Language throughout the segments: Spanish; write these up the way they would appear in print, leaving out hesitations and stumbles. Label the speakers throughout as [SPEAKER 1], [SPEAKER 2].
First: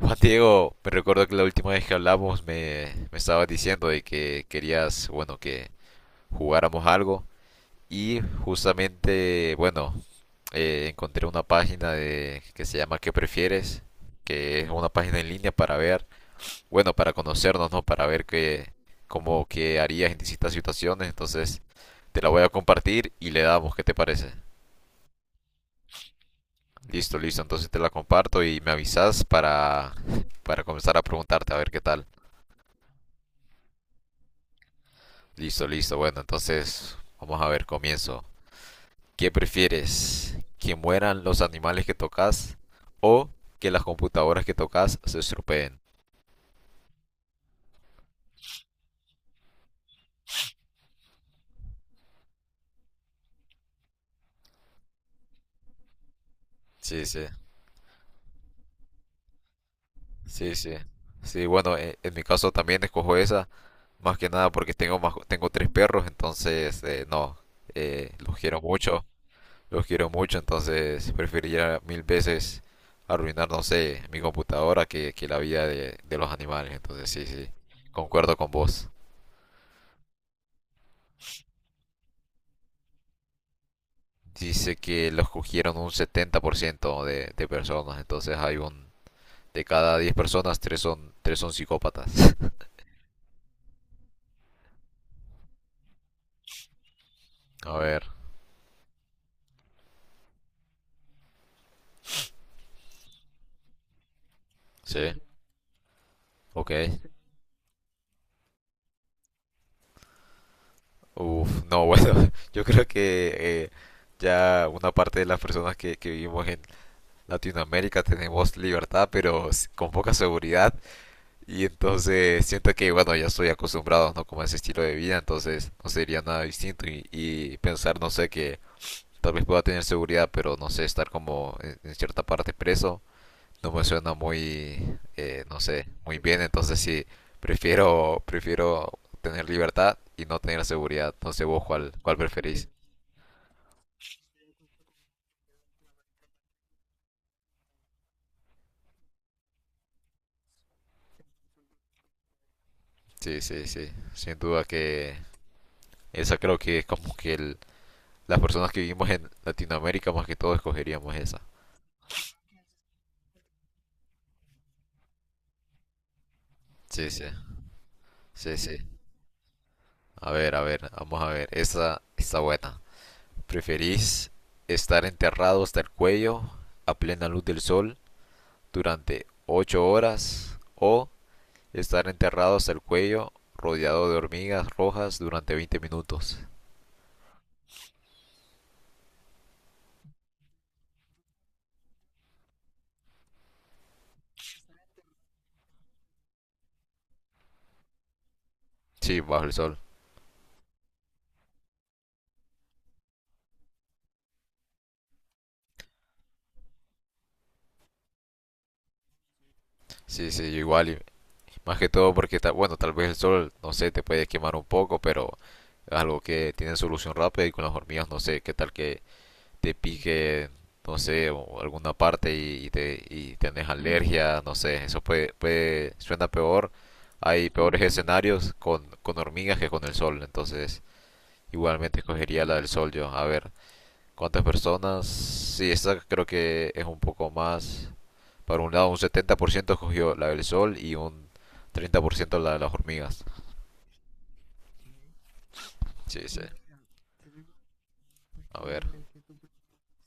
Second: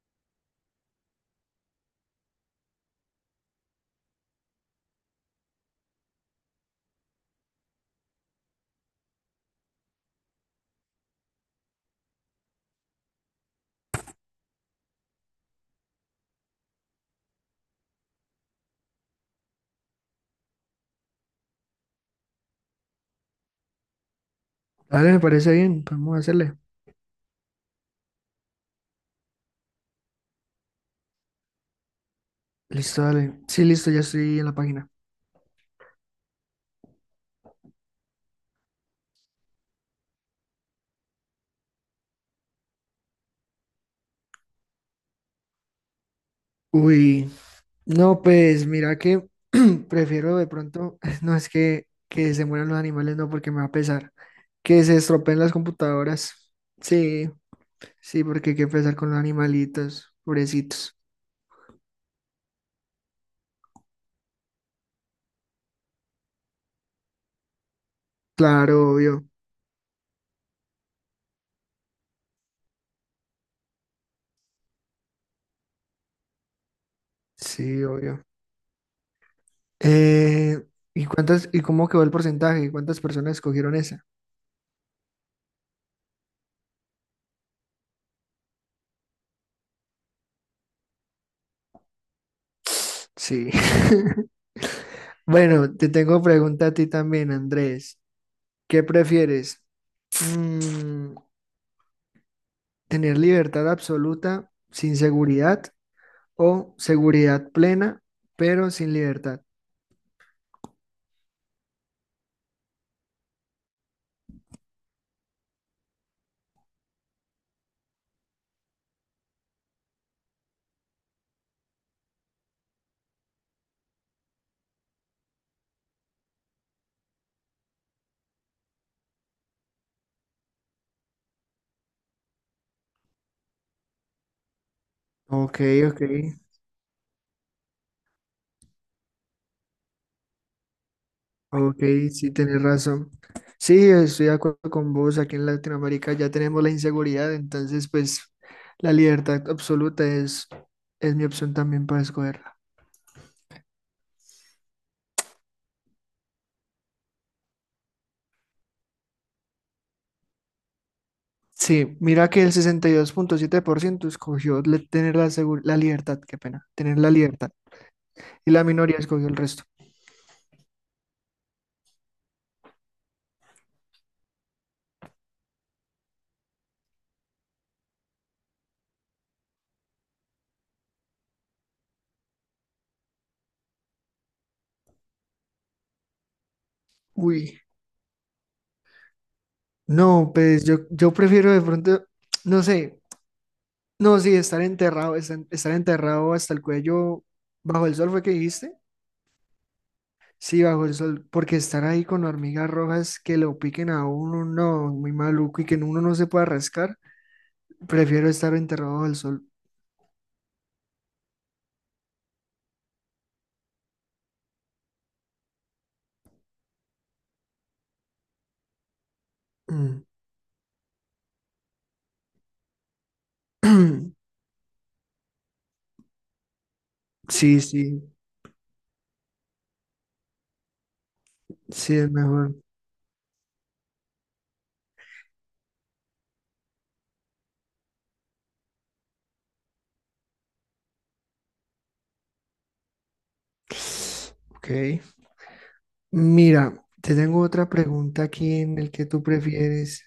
[SPEAKER 1] Juan Diego, me recuerdo que la última vez que hablamos me estabas diciendo de que querías, bueno, que jugáramos algo y justamente, bueno, encontré una página que se llama ¿Qué prefieres?, que es una página en línea para ver, bueno, para conocernos, ¿no? Para ver qué harías en distintas situaciones. Entonces, te la voy a compartir y le damos, ¿qué te parece?
[SPEAKER 2] Dale, me parece bien, podemos hacerle.
[SPEAKER 1] Listo, listo, entonces te la comparto y me avisas para comenzar a preguntarte a ver qué tal.
[SPEAKER 2] Listo, dale. Sí, listo, ya estoy en la página.
[SPEAKER 1] Listo, listo. Bueno, entonces vamos a ver, comienzo. ¿Qué prefieres? ¿Que mueran los animales que tocas o que las computadoras que tocas se estropeen?
[SPEAKER 2] Uy, no, pues mira que prefiero de pronto, no es que se mueran los animales, no, porque me va a pesar. Que se estropeen las computadoras.
[SPEAKER 1] Sí, sí,
[SPEAKER 2] Sí, sí, porque hay que empezar con los animalitos,
[SPEAKER 1] sí, sí.
[SPEAKER 2] pobrecitos.
[SPEAKER 1] Sí, bueno, en mi caso también escojo esa, más que nada porque tengo tres perros, entonces no, eh, los quiero
[SPEAKER 2] Claro,
[SPEAKER 1] mucho,
[SPEAKER 2] obvio.
[SPEAKER 1] los quiero mucho, entonces preferiría mil veces arruinar, no sé, mi computadora que la vida de los animales, entonces sí, sí,
[SPEAKER 2] Sí, obvio.
[SPEAKER 1] concuerdo con vos.
[SPEAKER 2] Eh, ¿y cuántas, y cómo quedó el porcentaje? ¿Cuántas personas escogieron esa?
[SPEAKER 1] Dice que los cogieron un 70% de personas, entonces hay un... De cada 10 personas, tres son psicópatas.
[SPEAKER 2] Sí. Bueno, te tengo pregunta a ti también,
[SPEAKER 1] A
[SPEAKER 2] Andrés.
[SPEAKER 1] ver,
[SPEAKER 2] ¿Qué prefieres? Mm, ¿tener libertad absoluta sin
[SPEAKER 1] sí,
[SPEAKER 2] seguridad
[SPEAKER 1] ok.
[SPEAKER 2] o seguridad plena pero sin libertad?
[SPEAKER 1] Uf, no, bueno, yo creo que ya una parte de las personas que vivimos en Latinoamérica tenemos libertad, pero con poca seguridad. Y entonces siento que, bueno, ya estoy acostumbrado, ¿no? Como a ese estilo de vida, entonces no sería nada distinto. Y pensar, no sé, que tal vez pueda tener seguridad, pero no sé, estar como en cierta parte preso no me suena muy, no
[SPEAKER 2] Ok,
[SPEAKER 1] sé,
[SPEAKER 2] ok,
[SPEAKER 1] muy bien. Entonces sí, prefiero tener libertad y no tener seguridad. No sé vos
[SPEAKER 2] ok,
[SPEAKER 1] cuál
[SPEAKER 2] sí tienes
[SPEAKER 1] preferís.
[SPEAKER 2] razón. Sí, estoy de acuerdo con vos. Aquí en Latinoamérica ya tenemos la inseguridad, entonces pues la libertad absoluta es mi opción también para escogerla.
[SPEAKER 1] Sí, sí, sí. Sin duda que esa creo que es como que las personas que vivimos en Latinoamérica más que todo escogeríamos esa.
[SPEAKER 2] Sí, mira que el 62,7% escogió tener la libertad, qué pena, tener
[SPEAKER 1] Sí,
[SPEAKER 2] la
[SPEAKER 1] sí,
[SPEAKER 2] libertad y
[SPEAKER 1] sí,
[SPEAKER 2] la
[SPEAKER 1] sí.
[SPEAKER 2] minoría escogió el resto.
[SPEAKER 1] A ver, vamos a ver. Esa está buena. ¿Preferís estar enterrado hasta el cuello a plena luz del sol durante 8 horas o estar enterrado hasta el cuello rodeado de hormigas rojas durante 20 minutos?
[SPEAKER 2] Uy. No, pues yo prefiero de pronto, no sé, no, sí, estar enterrado hasta el cuello bajo el sol, ¿fue que dijiste?
[SPEAKER 1] Sí, bajo el sol.
[SPEAKER 2] Sí, bajo el sol, porque estar ahí con hormigas rojas que lo piquen a uno, no, muy maluco y que uno no se pueda rascar, prefiero estar enterrado bajo el sol.
[SPEAKER 1] Sí, sí, igual. Y más que todo porque, bueno, tal vez el sol, no sé, te puede quemar un poco, pero es algo que tiene solución rápida y con las hormigas, no sé, qué tal que te
[SPEAKER 2] Mm.
[SPEAKER 1] pique, no sé, o alguna parte y te, y tenés alergia, no sé, eso suena peor. Hay
[SPEAKER 2] Sí,
[SPEAKER 1] peores
[SPEAKER 2] sí,
[SPEAKER 1] escenarios con hormigas que con el sol, entonces...
[SPEAKER 2] sí,
[SPEAKER 1] Igualmente
[SPEAKER 2] es
[SPEAKER 1] escogería
[SPEAKER 2] mejor.
[SPEAKER 1] la del sol yo. A ver, ¿cuántas personas? Sí, esta creo que es un poco más. Para un lado, un 70% escogió la del sol y un 30% la de las hormigas.
[SPEAKER 2] Ok.
[SPEAKER 1] Sí, sí.
[SPEAKER 2] Mira, te tengo otra pregunta aquí
[SPEAKER 1] A
[SPEAKER 2] en
[SPEAKER 1] ver.
[SPEAKER 2] el que tú prefieres.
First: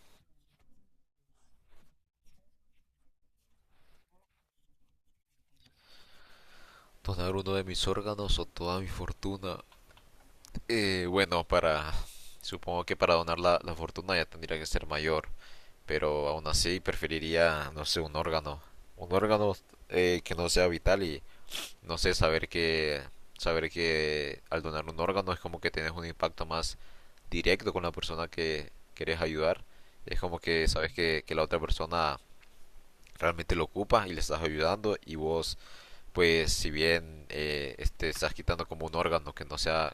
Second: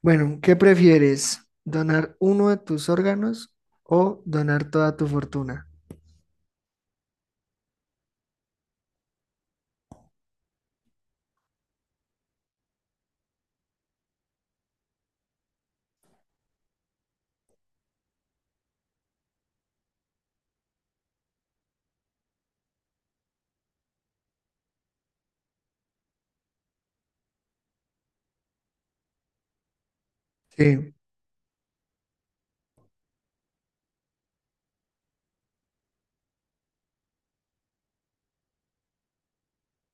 [SPEAKER 2] Bueno, ¿qué prefieres? ¿Donar uno de tus órganos o donar toda tu fortuna?
[SPEAKER 1] Donar uno de mis órganos o toda mi fortuna. Bueno, para... Supongo que para donar la fortuna ya tendría que ser mayor. Pero aún así preferiría, no sé, un órgano. Un órgano que no sea vital y no sé, saber que al donar un órgano es como que tienes un impacto más directo con la persona que quieres ayudar. Es como que sabes
[SPEAKER 2] Sí,
[SPEAKER 1] que la otra persona realmente lo ocupa y le estás ayudando y vos, pues si bien estás quitando como un órgano que no sea,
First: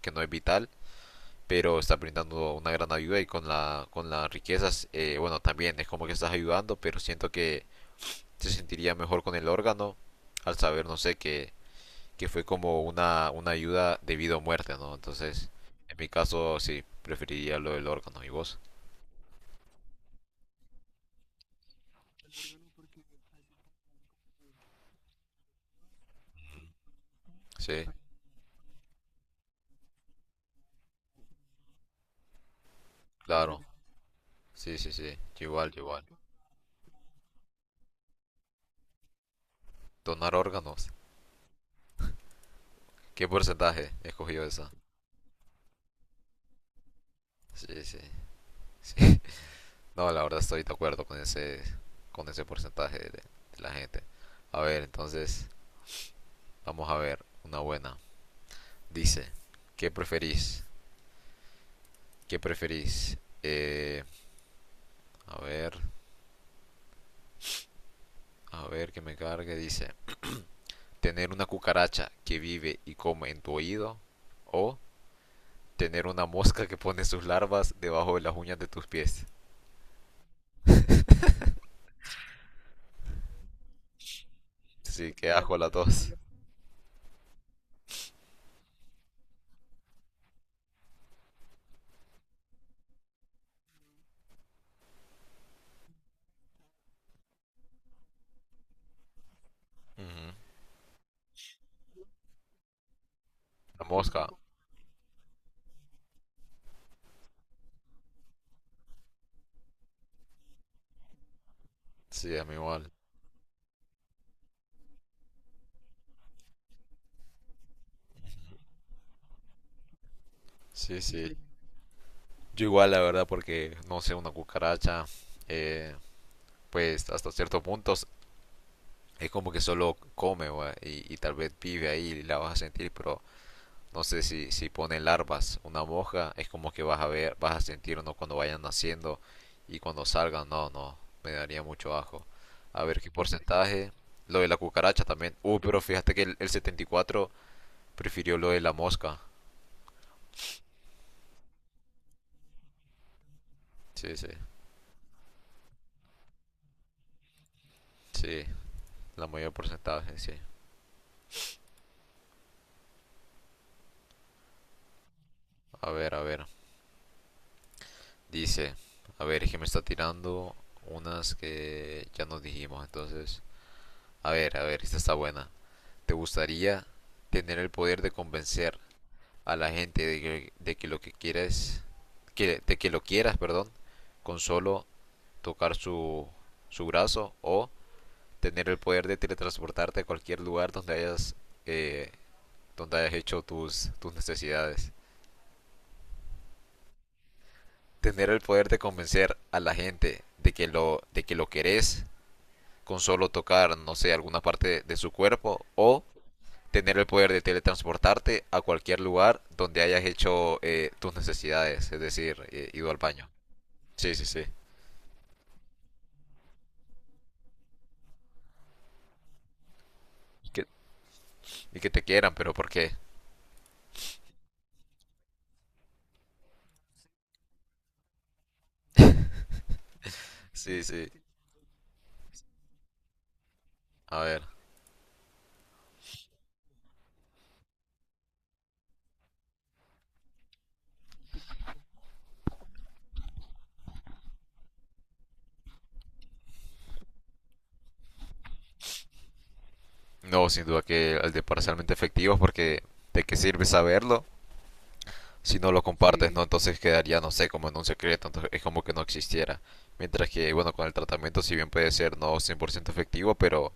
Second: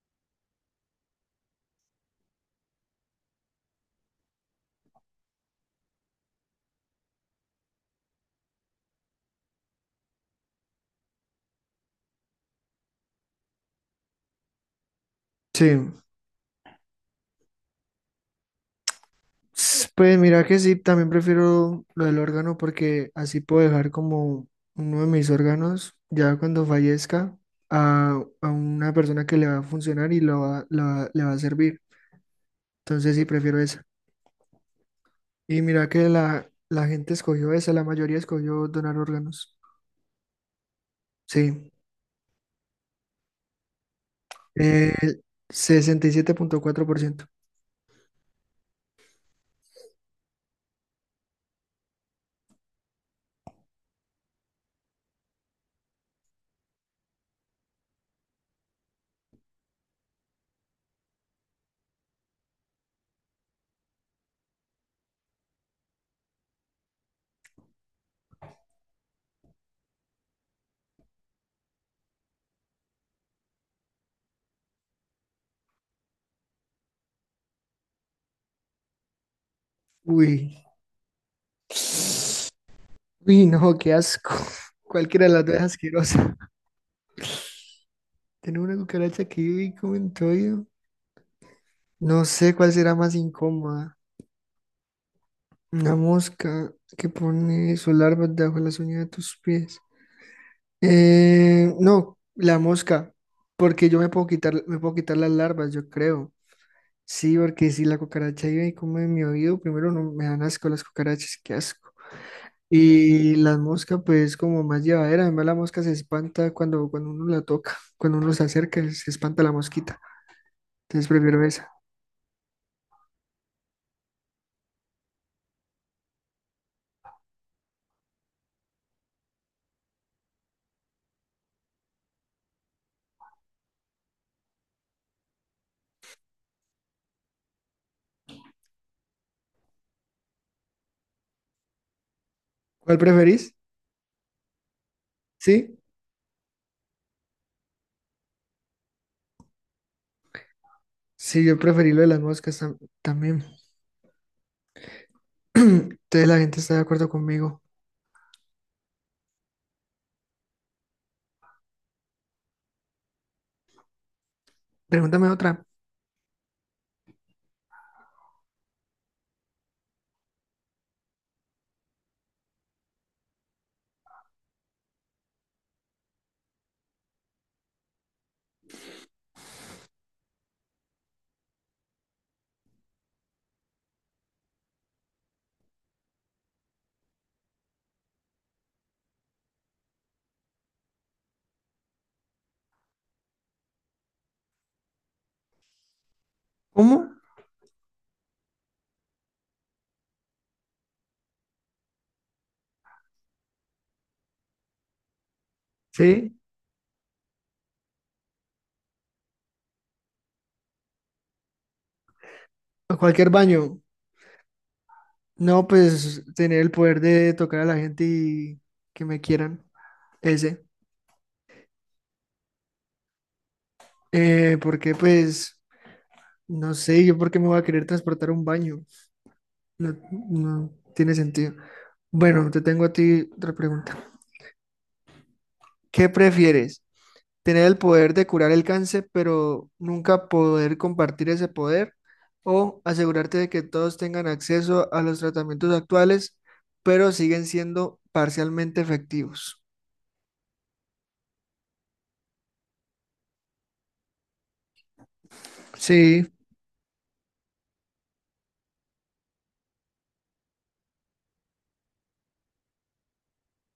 [SPEAKER 1] que no es vital, pero está brindando una gran ayuda y con las riquezas bueno también es como que estás ayudando, pero siento que se sentiría mejor con el órgano al saber, no sé, que fue como una ayuda de vida o muerte, ¿no? Entonces,
[SPEAKER 2] sí.
[SPEAKER 1] en mi caso, sí, preferiría lo del órgano. ¿Y vos?
[SPEAKER 2] S- Pues mira que sí, también prefiero lo del órgano porque así puedo dejar como uno de mis órganos ya cuando fallezca
[SPEAKER 1] Sí,
[SPEAKER 2] a una persona que le va a funcionar y le va a servir. Entonces sí, prefiero
[SPEAKER 1] claro.
[SPEAKER 2] esa.
[SPEAKER 1] Sí, sí, sí. Yo
[SPEAKER 2] Y
[SPEAKER 1] igual, yo
[SPEAKER 2] mira
[SPEAKER 1] igual.
[SPEAKER 2] que la gente escogió esa, la mayoría escogió donar órganos.
[SPEAKER 1] Donar órganos.
[SPEAKER 2] Sí,
[SPEAKER 1] ¿Qué porcentaje escogió esa?
[SPEAKER 2] el 67,4%.
[SPEAKER 1] Sí, sí, sí. No, la verdad estoy de acuerdo con ese, porcentaje de la gente. A ver, entonces, vamos a ver una buena. Dice, ¿qué preferís? ¿Qué preferís? A ver, a ver que me cargue. Dice, tener una cucaracha que vive y come en tu oído o tener una mosca que pone sus larvas debajo de las uñas de tus pies.
[SPEAKER 2] Uy. Uy, no, qué asco.
[SPEAKER 1] Sí,
[SPEAKER 2] Cualquiera
[SPEAKER 1] qué
[SPEAKER 2] de las dos
[SPEAKER 1] asco
[SPEAKER 2] es
[SPEAKER 1] las dos.
[SPEAKER 2] asquerosa. Tener una cucaracha que vive y come en todo oído. No sé cuál será más incómoda. Una mosca que pone su larva debajo de las uñas de tus pies.
[SPEAKER 1] Ujú.
[SPEAKER 2] No, la mosca.
[SPEAKER 1] La
[SPEAKER 2] Porque yo me puedo
[SPEAKER 1] mosca,
[SPEAKER 2] quitar, me puedo quitar las larvas, yo creo. Sí, porque si la cucaracha vive y come en mi oído, primero no me dan asco las cucarachas, qué asco.
[SPEAKER 1] sí, a mí igual.
[SPEAKER 2] Y las moscas, pues, como más llevadera. Además, la mosca se espanta cuando uno la toca, cuando uno se acerca, se espanta la mosquita.
[SPEAKER 1] Sí,
[SPEAKER 2] Entonces,
[SPEAKER 1] sí.
[SPEAKER 2] prefiero esa.
[SPEAKER 1] Yo igual, la verdad, porque no sé, una cucaracha, eh, pues hasta ciertos puntos es como que solo come, va, y tal vez vive ahí y la vas a sentir, pero no sé si ponen larvas, una moja, es como que vas a ver, vas a sentir no cuando vayan naciendo y cuando salgan, no, no, me daría mucho ajo. A
[SPEAKER 2] ¿Cuál
[SPEAKER 1] ver qué
[SPEAKER 2] preferís?
[SPEAKER 1] porcentaje. Lo de la cucaracha también.
[SPEAKER 2] Sí,
[SPEAKER 1] Pero fíjate que el 74 prefirió lo de la mosca.
[SPEAKER 2] sí, yo preferí lo de las también.
[SPEAKER 1] Sí, sí,
[SPEAKER 2] Entonces, la gente está de acuerdo conmigo.
[SPEAKER 1] sí, la mayor porcentaje, sí.
[SPEAKER 2] Pregúntame otra.
[SPEAKER 1] A ver, a ver. Dice, a ver, es que me está tirando unas que ya nos dijimos, entonces. A ver, esta está buena. ¿Te gustaría tener el poder de convencer a la gente de que lo que quieres, de que lo quieras, perdón, con solo tocar su, brazo o tener el poder de teletransportarte a cualquier lugar eh, donde hayas hecho tus, necesidades?
[SPEAKER 2] ¿Cómo?
[SPEAKER 1] Tener el poder de convencer a la gente de que lo querés con solo tocar, no sé, alguna parte de su cuerpo o
[SPEAKER 2] Sí,
[SPEAKER 1] tener el poder de teletransportarte a cualquier lugar donde hayas hecho, tus necesidades, es decir, ido al
[SPEAKER 2] a
[SPEAKER 1] baño.
[SPEAKER 2] cualquier baño.
[SPEAKER 1] Sí, sí, sí.
[SPEAKER 2] No, pues, tener el poder de tocar a la gente y que me quieran.
[SPEAKER 1] Y
[SPEAKER 2] Ese.
[SPEAKER 1] que, y que te quieran, pero ¿por qué?
[SPEAKER 2] Porque, pues, no sé, yo por qué me voy a querer transportar a un baño. No, no
[SPEAKER 1] Sí, sí.
[SPEAKER 2] tiene sentido. Bueno, te tengo a ti otra pregunta.
[SPEAKER 1] A ver.
[SPEAKER 2] ¿Qué prefieres? ¿Tener el poder de curar el cáncer, pero nunca poder compartir ese poder? ¿O asegurarte de que todos tengan acceso a los tratamientos actuales, pero siguen siendo parcialmente efectivos?
[SPEAKER 1] No, sin duda que el de parcialmente efectivo, porque ¿de qué sirve saberlo si no lo
[SPEAKER 2] Sí,
[SPEAKER 1] compartes? Sí, ¿no? Sí, entonces quedaría, no sé, como en un secreto, entonces es como que no existiera. Mientras que, bueno, con el tratamiento, si bien puede ser no 100% efectivo, pero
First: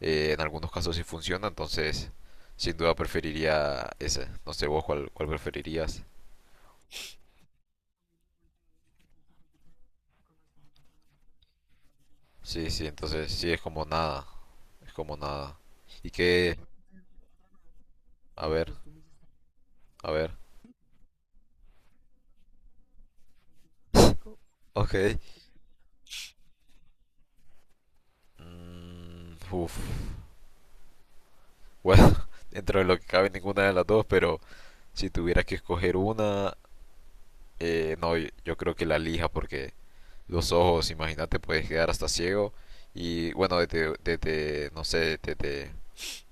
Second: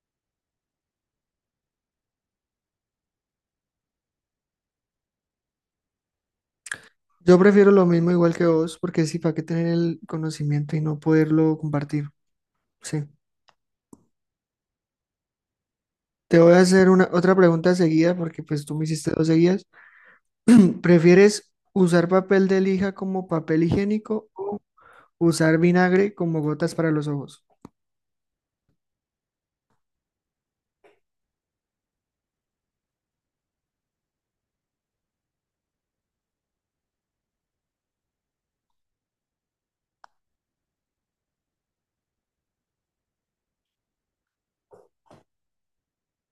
[SPEAKER 1] en algunos casos sí funciona, entonces sin duda preferiría ese. No sé vos cuál preferirías.
[SPEAKER 2] yo prefiero lo mismo igual que vos, porque sí, ¿para qué tener el conocimiento y no poderlo compartir?
[SPEAKER 1] Sí, sí,
[SPEAKER 2] Sí.
[SPEAKER 1] entonces sí es como nada. Es como nada. Y
[SPEAKER 2] Te voy
[SPEAKER 1] que,
[SPEAKER 2] a
[SPEAKER 1] sí,
[SPEAKER 2] hacer una, otra pregunta seguida, porque
[SPEAKER 1] a
[SPEAKER 2] pues
[SPEAKER 1] ver,
[SPEAKER 2] tú me hiciste dos seguidas.
[SPEAKER 1] a ver.
[SPEAKER 2] ¿Prefieres usar papel de lija como papel higiénico o
[SPEAKER 1] Ok.
[SPEAKER 2] usar vinagre como gotas para los ojos?
[SPEAKER 1] Uf, bueno, dentro de lo que cabe ninguna de las dos, pero si tuviera que escoger una, no, yo creo que la lija porque los ojos, imagínate, puedes quedar hasta ciego y bueno, no sé, desde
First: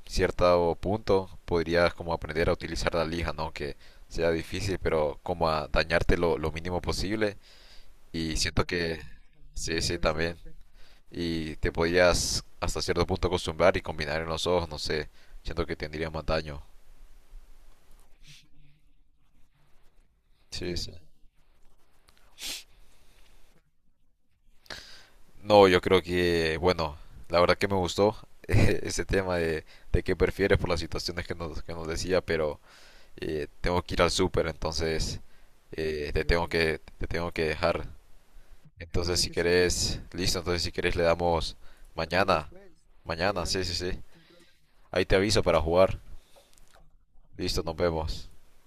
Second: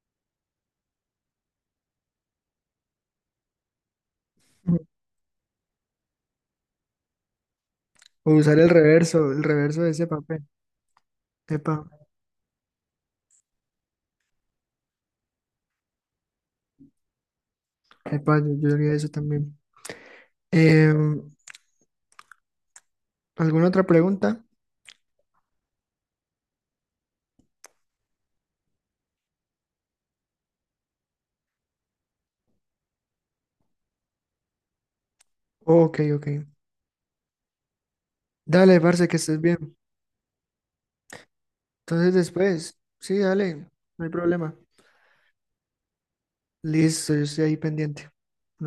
[SPEAKER 1] cierto punto podrías como aprender a utilizar la lija, ¿no? Que sea difícil,
[SPEAKER 2] Ujú.
[SPEAKER 1] pero como a dañarte lo mínimo posible
[SPEAKER 2] O
[SPEAKER 1] y
[SPEAKER 2] usar
[SPEAKER 1] siento
[SPEAKER 2] el
[SPEAKER 1] que
[SPEAKER 2] reverso, el reverso
[SPEAKER 1] sí,
[SPEAKER 2] de
[SPEAKER 1] sí,
[SPEAKER 2] ese
[SPEAKER 1] también.
[SPEAKER 2] papel.
[SPEAKER 1] Y te
[SPEAKER 2] Epa,
[SPEAKER 1] podías hasta cierto punto acostumbrar y combinar en los ojos, no sé, siento que tendría más daño.
[SPEAKER 2] epa, yo haría eso también.
[SPEAKER 1] Sí, sí.
[SPEAKER 2] Em, ¿alguna otra pregunta?
[SPEAKER 1] No, yo creo que, bueno, la verdad que me gustó ese tema de qué prefieres por las situaciones que nos decía, pero tengo que ir al súper, entonces
[SPEAKER 2] Ok,
[SPEAKER 1] te
[SPEAKER 2] ok.
[SPEAKER 1] tengo que, te tengo que dejar.
[SPEAKER 2] Dale, parce, que
[SPEAKER 1] Entonces, si
[SPEAKER 2] estés bien.
[SPEAKER 1] querés, listo, entonces si querés le damos
[SPEAKER 2] Entonces
[SPEAKER 1] mañana,
[SPEAKER 2] después, sí,
[SPEAKER 1] mañana,
[SPEAKER 2] dale,
[SPEAKER 1] sí, sí, sí.
[SPEAKER 2] no hay problema.
[SPEAKER 1] Ahí te aviso para jugar.
[SPEAKER 2] Listo, yo estoy ahí
[SPEAKER 1] Listo, nos
[SPEAKER 2] pendiente.
[SPEAKER 1] vemos.
[SPEAKER 2] Nos